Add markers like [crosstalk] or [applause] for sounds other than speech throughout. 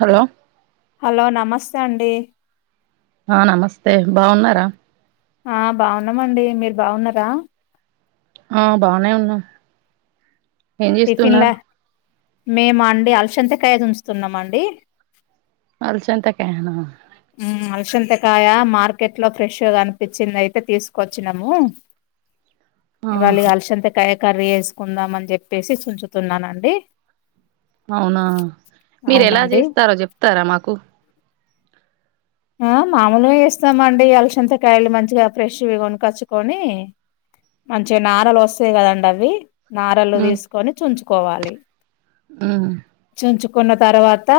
Hello hello నమస్తే అండి ఆ నమస్తే బాగున్నారా ఆ బాగున్నామండి మీరు బాగున్నారా ఆ బానే ఉన్నాం ఏం చేస్తున్నారు మేమ అండి అల్సంతకాయ చుంచుతున్నామండి అలసంత కాయన కాయ మార్కెట్లో ఫ్రెష్ గా కనిపించిందయితే తీసుకొచ్చినము ఆ ఇవాళ ఇగ అలసంతకాయ కర్రీ చేసుకుందాం అని చెప్పేసి చంచుతున్నానండి అవునా మీరు ఎలా అవునండి చేస్తారో చెప్తారా మాకు ఆ మామూలుగా చేస్తామండి అలసంతకాయలు మంచిగా ఫ్రెష్ వి కొనుకచ్చుకొని మంచిగా నారలు వస్తాయి కదండి అవి నారలు తీసుకొని చుంచుకోవాలి ఆ చుంచుకున్న తర్వాత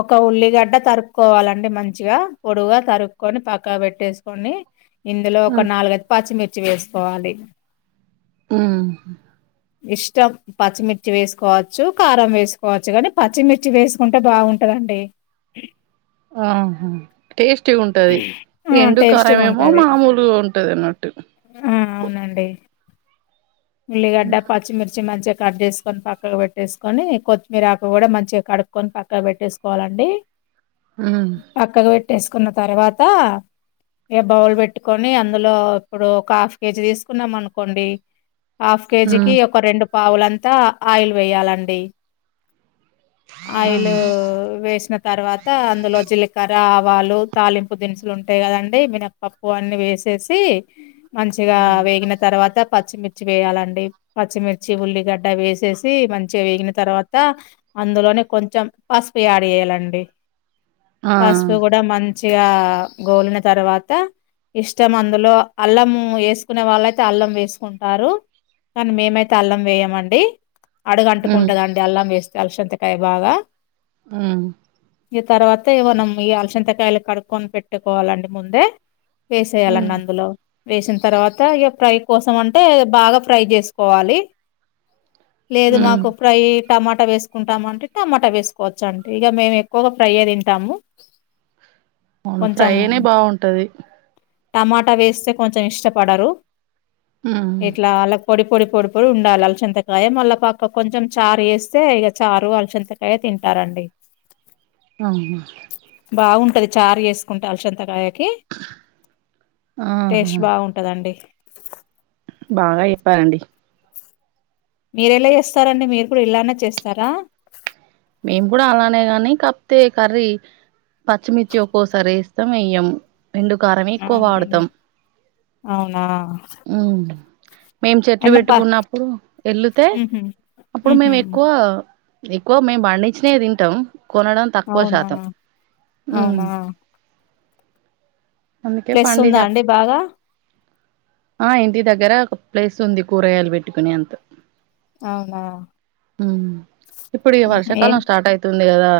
ఒక ఉల్లిగడ్డ తరు కోవాలండి మంచిగా పొడుగా తరుక్కకొని పక్క పెట్టేసుకొని ఇందులో ఒక నాలుగైదు పచ్చిమిర్చి వేసుకోవాలి ఆ ఇష్టం పచ్చిమిర్చి వేసుకోవచ్చు కారం వేసుకోవచ్చు కాని పచ్చిమిర్చి వేసుకుంటే బాగుంటది దంటడి ఆహా టేస్టీ గా ఉంటది ఆ ఎండు టేస్ట్గా కారం ఏమో ఉంటది మామూలుగా ఉంటది అన్నట్టు ఆ అవునండి ఉల్లిగడ్డ పచ్చిమిర్చి మధ్య కట్ చేసుకొని పక్కకు పెట్టేసుకొని కొత్తిమీర ఆకు కూడా మంచిగా కడుక్కకొని పక్కకు పెట్టేసుకోవాలండి ఉమ్ పక్కకు పెట్టేసుకున్న తర్వాత ఇగ బౌల్ పెట్టుకొని అందులో ఇప్పుడు ఒక హాఫ్ కేజీ తీసుకున్నాం అనుకోండి హాఫ్ కేజీకి ఉమ్ ఒక రెండు పావులంతా ఆయిల్ వేయాలండి ఆ ఆయిల్ వేసిన తర్వాత అందులో జీలకర్ర ఆవాలు తాలింపు దినుసులు ఉంటాయి కదండి మినపప్పు అన్ని వేసేసి మంచిగా ఉమ్ వేగిన తర్వాత పచ్చిమిర్చి వేయాలండి పచ్చిమిర్చి ఉల్లిగడ్డ వేసేసి మంచిగా వేగిన తర్వాత అందులోనే కొంచెం పసుపు యాడ్ చేయాలండి ఆ, పసుపు కూడా మంచిగా గోలిన తర్వాత ఇష్టం అందులో అల్లం వేసుకునే వాళ్ళుయితే అల్లం వేసుకుంటారు కానీ మేమైతే అల్లం వేయమండి అడుగు ఉమ్ అంటుకుంటది అండి అల్లం వేస్తే అలసంతకాయ బాగా ఉ ఇగ తర్వాత మనం ఈ అలసంతకాయలు కడుక్కొని పెట్టుకోవాలండి ముందే వేసేయాలండి ఉమ్ అందులో వేసిన తర్వాత ఇక ఫ్రై కోసం అంటే బాగా ఫ్రై చేసుకోవాలి లేదు ఉమ్, మాకు ప్రై టమాటా వేసుకుంటామంటే టమాటా వేసుకోవచ్చు అండి ఇక మేము ఎక్కువగా ఫ్రై ఏ తింటాము అవును ఫ్రై కొంచెం నే బాగుంటది టమాటా వేస్తే కొంచెం ఇష్టపడరు ఉమ్ ఇట్లా పొడి పొడి పొడి పొడి ఉండాలి అలసంతకాయ మళ్ళ పక్క కొంచెం చారు వేస్తే ఇక చారు అలసంతకాయ తింటారండి అవునా టది చారు చేసుకుంటే అలచంతకాయకి ఆహా టేస్ట్ బాగుంటదండి. బాగా చెప్పారండి. మీరెలా చేస్తారండి మీరు కూడా ఇలానే చేస్తరా. మేం కూడా అలానే కానీ కప్తే కర్రీ పచ్చిమిర్చి ఒక్కోసారి ఎస్తం ఎయ్యం. ఎండుకారమే ఎక్కువ వాడతం. అవునండి అవునా హ్ మేం చెట్లు అయినా ప పెట్టుకున్నప్పుడు ఎళ్ళుతే ఉహు అప్పుడు ఉహు మేము ఎక్కువా ఎక్కువ మేము పండించినయే తింటం. కొనడం తక్కువ అవునా శాతం. అవునా అందుకే ప్లస్ పండిన ఉందా అండి బాగా. ఆ ఇంటి దగ్గర ఒక ప్లేస్ ఉంది కూరగాయలు పెట్టుకునే అంతా. అవునా ఇప్పుడు ఇగ ఉహు వర్షా ఏం కాలం స్టార్ట్ అయితుంది కదా.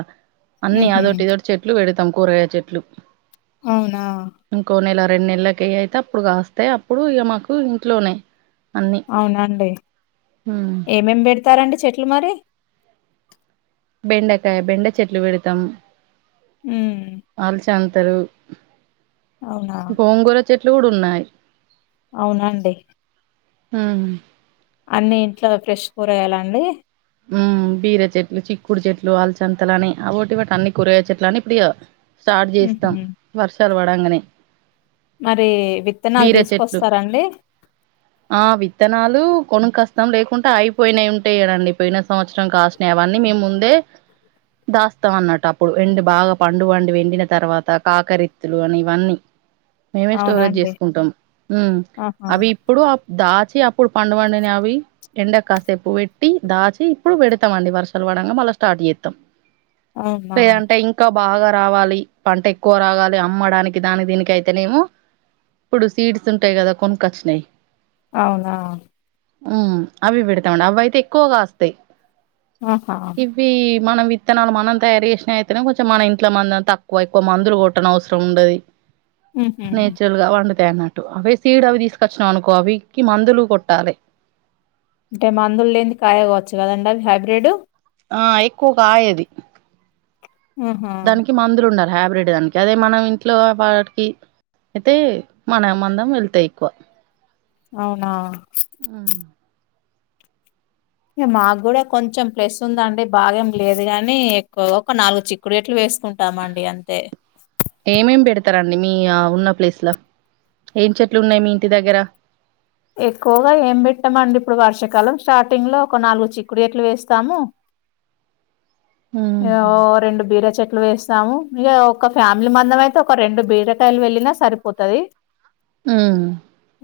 అన్ని ఉహు అదొటి ఇదొటి చెట్లు పెడతం కూరగాయ చెట్లు. అవునా ఇంకో నెల రెండు నెలలకేయతే అప్పుడు కాస్తయి, అప్పుడు ఇగ మాకు ఇంట్లోనే అన్నీ అవునా అండి. ఏమేమి పెడతారండి చెట్లు మరి? బెండకాయ బెండ చెట్లు పెడతం. హ్ చాంతరు. అవునా చెట్లు కూడా ఉన్నాయి. అవునాండి. ఆ అన్ని ఇంట్ల ఫ్రెష్ కూరగాయాల అండి. బీర చెట్లు, చిక్కుడు చెట్లు, అలచంతలని అవోటి ఇవోటి అన్ని కూరగాయ చెట్లు అన్ని ఇప్పుడు ఇగ స్టార్ట్ హుహు. చేస్తాం వర్షాలు పడంగనే. మరి విత్తనాలు తీసుకొస్తరండి. ఆ విత్తనాలు కొనుకస్తం లేకుంటే అయిపోయినయి ఉంటయి కదండి. పోయిన సంవత్సరం కాసినయి అవన్నీ మేము ముందే దాస్తాం అన్నట్టు. అప్పుడు ఎండి బాగా పండు పండి ఎండిన తర్వాత కాకరిత్తులు అని ఇవన్నీ. మేమే అవునా స్టోరేజ్ అండి? చేసుకుంటం. ఆహా! అవి ఇప్పుడు ఆ దా చి అప్పుడు పండు వండినయి అవి ఎండకు కాసేపు పెట్టి దాచి ఇప్పుడు పెడతమండి. వర్షాలు పడంగా మళ్ళా స్టార్ట్ చేస్తం, అవునా! లేదంటే ఇంకా బాగా రావాలి. పంట ఎక్కువ రాగాలి అమ్మడానికి దాని దీనికి అయితేనేమో ఇప్పుడు సీడ్స్ ఉంటయి కదా కొనుకచ్చినయి అవునా ఉ అవి పెడతామండి. అవి అయితే ఎక్కువ కాస్తయి. ఆహా మనం విత్తనాలు మనం తయారు చేశినయి అయితేనేమో కొంచెం మన ఇంట్ల మందం తక్కువ, ఎక్కువ మందులు కొట్టన అవసరం ఉండది. హుహు. నేచురల్గా వండు ఉంటయి అన్నట్టు. అవే సీడ్ అవి తీసుకచ్చినవనుకో అవీటికి మందులు కొట్టాలె. అంటే మందులు లేనిది కాయ కావచ్చు కదండి అవి హైబ్రిడ్. ఆ ఎక్కువ కాయది ఆహా! దానికి మందులు ఉండా హైబ్రిడ్ దానికి. అదే మనం ఇంట్లో వాటికి అయితే మన మందం వెళ్తాయి ఎక్కువ అవునా మాకు కూడా కొంచెం ప్లేస్ ఉందీ అండి బాగా ఏం లేదు గాని ఒక నాలుగు చిక్కుడు చెట్లు వేస్త వేసుకుంటామండి అంతే ఏమేం పెడతారండి మీ ఉన్న ప్లేస్ లో ఏం చెట్లు ఉన్నాయి మీ ఇంటి దగ్గర ఎక్కువగా ఏం పెట్టామండి ఇప్పుడు వర్షాకాలం స్టార్టింగ్ లో ఒక నాలుగు చిక్కుడు చెట్లు వేస్తాము ఓ రెండు బీర్ చెట్లు వేస్తాము ఇక ఒక ఫ్యామిలీ మందం అయితే ఒక రెండు బీరకాయలు వెళ్ళిన సరిపోతది ఉ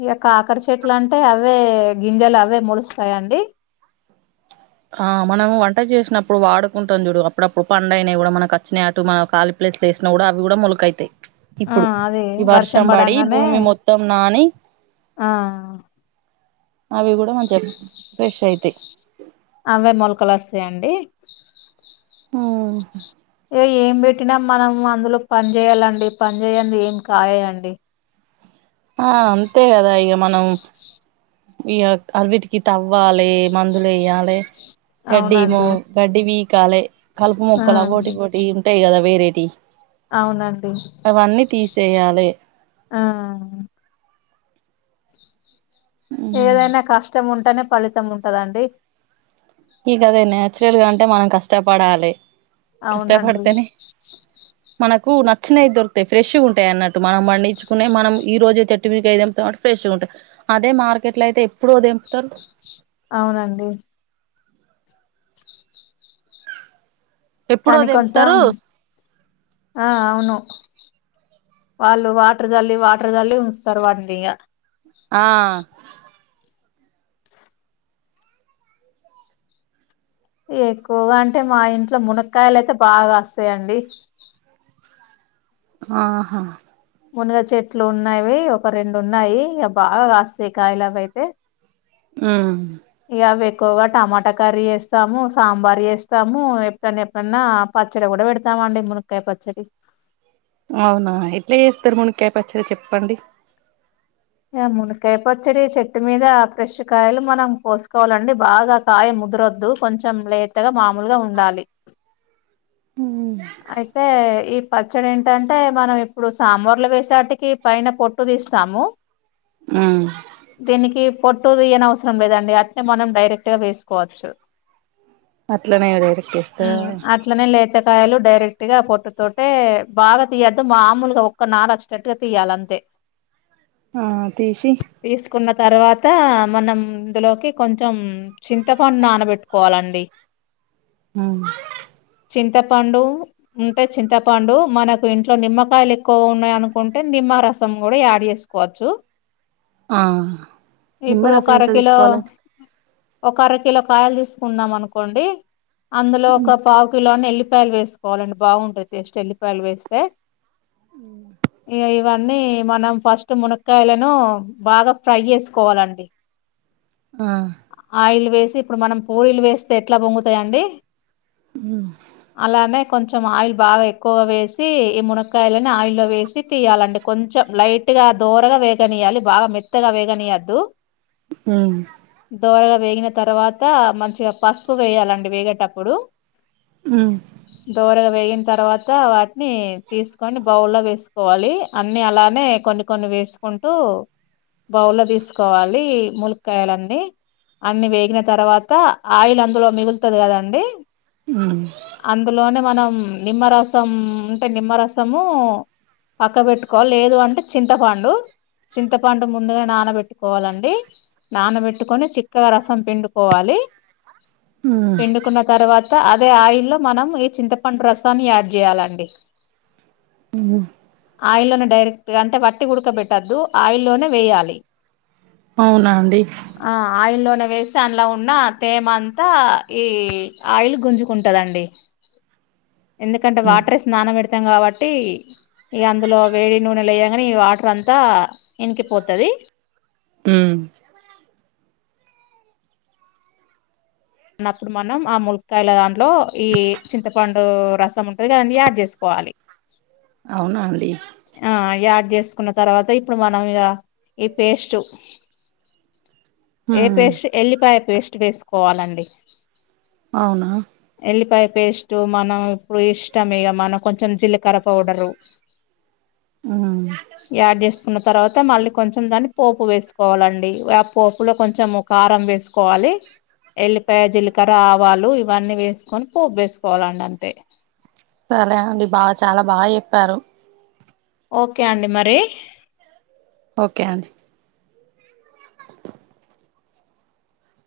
ఇగ కాకరి చెట్లు అంటే అవే గింజలు అవే మొలుస్తాయండీ ఆ మనం వంట చేసినప్పుడు వాడుకుంటాం చూడు అప్పుడప్పుడు పండు అయినవి కూడా మనకు వచ్చినటు మనం వాడుకుంటాం అట్ల వేసిన కూడా అవి కూడా మొలక అయితే ఆ ఇప్పుడు అది ఈ వర్షం పడి పడంగానే భూమి మొత్తం నాని ఆ అవి కూడా మంచిగా ఫ్రెష్ అయితే అవే మూలకలు వస్తాయండి ఆ ఇక ఏం పెట్టినా మనం అందులో పని చేయాలండి పని చేయదీ ఏం కాయాయండి ఆ అంతే కదా ఇక మనం ఇగ అవిటికి అవ్వాలే మందులు వేయాలే గడ్డమో అవునండి గడ్డి పీకాలే కలుపు ఆ మొక్కల అవ్వోటి ఇవ్వోటి ఉంటాయి కదా వేరే అవునండి తీసేయాలి ఆ ఏదైనా కష్టం ఉంటేనే ఫలితం ఉంటదండి ఈ కదే నాచురల్ గా అంటే మనం కష్టపడాలే అవునండి మనకు నచ్చినవి దొకుతాయి ఫ్రెష్ ఉంటాయి అన్నట్టు మనం పండించుకునేవి మనం ఈ రోజే చెట్టుమీద తెంపుతం కాబట్టి అదే మార్కెట్ లో అయితే ఎప్పుడో తెంపుతారు అవున అండి ఎప్పుడో కానీ కొంచెం తెంపుతారు ఆ అవును వాళ్ళు వాటర్ చల్లి వాటర్ చల్లి ఉంచుతారు వాడి ఇగ ఆ ఎక్కువగా అంటే మా ఇంట్లో ములక్కాయలు అయితే బాగా వస్తాయండి ఆహా మునుగ చెట్లు ఉన్నావి ఒక రెండు ఉన్నాయి ఇక బాగా కాస్తయి కాయలైతే అవి అయితే ఆ ఇగ ఎక్కువగా టమాటా కర్రీ చేస్తాము సాంబార్ చేస్తాము ఎప్పుడన్నా ఎప్పుడన్నా పచ్చడి కూడా పెడతామండి ములక్కాయ పచ్చడి అవునా ఎట్లే చేస్తారు ములక్కాయ పచ్చడి చెప్పండి ఆ మునక్కాయ పచ్చడి చెట్టు మీద ఫ్రెష్ కాయలు మనం కోసుకోవాలంటే బాగా కాయలు ముదురద్దు కొంచెం లేతగా మామూలుగా ఉండాలి ఉమ్ అయితే ఈ పచ్చడి ఏంటంటే మనం ఇప్పుడు సాంబార్లు వేసేటికి పైన పొట్టు తీస్తాము ఉమ్ దీనికి పొట్టు తీయవలసిన అవసరం లేదండి అట్లనే మనం డైరెక్ట్ గా వేసుకోవచ్చు అట్లనే డైరెక్ట్ చేస్తారా అట్లనే లేత కాయలు డైరెక్ట్ గా పొట్టుతోటే బాగా తీయద్దు మామూలుగా ఒక్క నారు వచ్చేటట్టుగా తీయాలే అంతే ఆ ఆ తిసి తర్వాత మనం ఇందులోకి కొంచెం చింతపండు నానబెట్టుకోవాలండి ఆ ఆ పండు ఉంటే చింతపండు మనకు ఇంట్లో నిమ్మకాయలు ఎక్కువగా ఉన్నాయి అనుకుంటే నిమ్మ రసం కూడా యాడ్ చేసుకోవచ్చు ఆ ఇప్పుడు ఒక నిమ్మరసం అర ఎంత కిలో తీసుకోవాలండి ఒక అర కిలో కాయలు తీసుకున్నాం అనుకోండి అందులో ఒక పావు కిలో అన్ని వెళ్ళి పాయలు వేసుకోవాలండి బాగుంటాది టేస్ట్ వెల్లిపాయలు వేస్తే ఇగ ఇవన్నీ మనం ఫస్ట్ మునక్కాయ లను బాగా ఫ్రై చేసుకోవాలండి ఆ ఆ ఆయిల్ వేసి ఇప్పుడు మనం పూరీలు వేస్తే ఎట్లా పొంగుతాయిండి మ్మ్ అలానే కొంచెం ఆయిల్ బాగా ఎక్కువగా వేసి ఈ మునక్కాయలను ఆయిల్లో వేసి తీయ్యాలండి కొంచ కొంచెం లైట్ గా దోరగా వేగనీయ్యాలి బాగా మెత్తగా వేగనీయద్దు ఉను వేగిన తర్వాత మంచిగా పసుపు వేయాలండి వేగేటప్పుడు ఉమ్ దోరగా వేయిన్ తర్వాత వాటిని తీసుకొని బౌల్ లో వేసుకోవాలి అన్ని అలానే కొన్ని కొన్ని వేసుకు కుంటూ బౌల్లో తీసుకోవాలి ముూనక్కయలన్నీ అన్ని వేగిన తర్వాత ఆయిల్ అందులో మిగులుతాది కదండి ఉను అందులోనే మనం నిమ్మరసం ఉంటే నిమ్మరసము పక్క పెట్టుకోవాలి లేదు అంటే చింతపండు చింతపండు ముందుగా నానబెట్టుకోవాలండి నానబెట్టుకొని చిక్కగా రసం పిండుకోవాలి ఉమ్ పిండుకున్న తర్వాత అదే ఆయిల్లో మనం ఈ చింతపండు రసం యాడ్ చేయాలండి ఉనా ఆయిల్లోనే డైరెక్ట్గా అంటే వట్టివి ఉడకబెట్టద్దు ఆయిల్లోనే వేయాలి అవునా అండి ఆ ఆయిల్లోనే వేస్తే అందులో ఉన్న తేమ అంతా ఈ ఆయిల్ గుంజుకుంటాదండి ఎందుకంటే ఉమ్ వాటర్ ఏసి నానపెడతాం కాబట్టి ఇక అందులో వేడి నూనెలో ఎయ్య మరి ఈ వాటర్ అంతా ఇంకిపోతాది మ్మ్ అప్పుడు మనం ఆ మునక్కాయల దాంట్లో ఈ చింతపండు రసం ఉంటాది కాద దాన్ని యాడ్ చేసుకోవాలి అవునా అండి వేసుకున్నా తర్వాత ఇప్పుడు మనం ఇగ ఆ పేస్ట్ ఏ ఉమ్ పేస్ట్ ఎల్లిపాయ పేస్ట్ వేసుకోవాలండి అవునా ఎల్లిపాయ పేస్ట్ మనం ఇప్పుడు ఇష్టం ఇక మనం కొంచెం జీలకర్ర పౌడరు ఉమ్ యాడ్ చేసుకున్న తర్వాత తర్వాత మళ్ళీ కొంచెం దాన్ని పోపు వేసుకోవాలండి ఆ పోపులో కొంచెం కారం వేసుకోవాలి ఎల్లిపాయ జీలకర్ర ఆవాలు ఇవన్నీ వేసుకొని పోబ్ వేసుకోవాలండి అంతే. ప్యారో ఓకే అండి మరి ఓకే అండి [inaudible]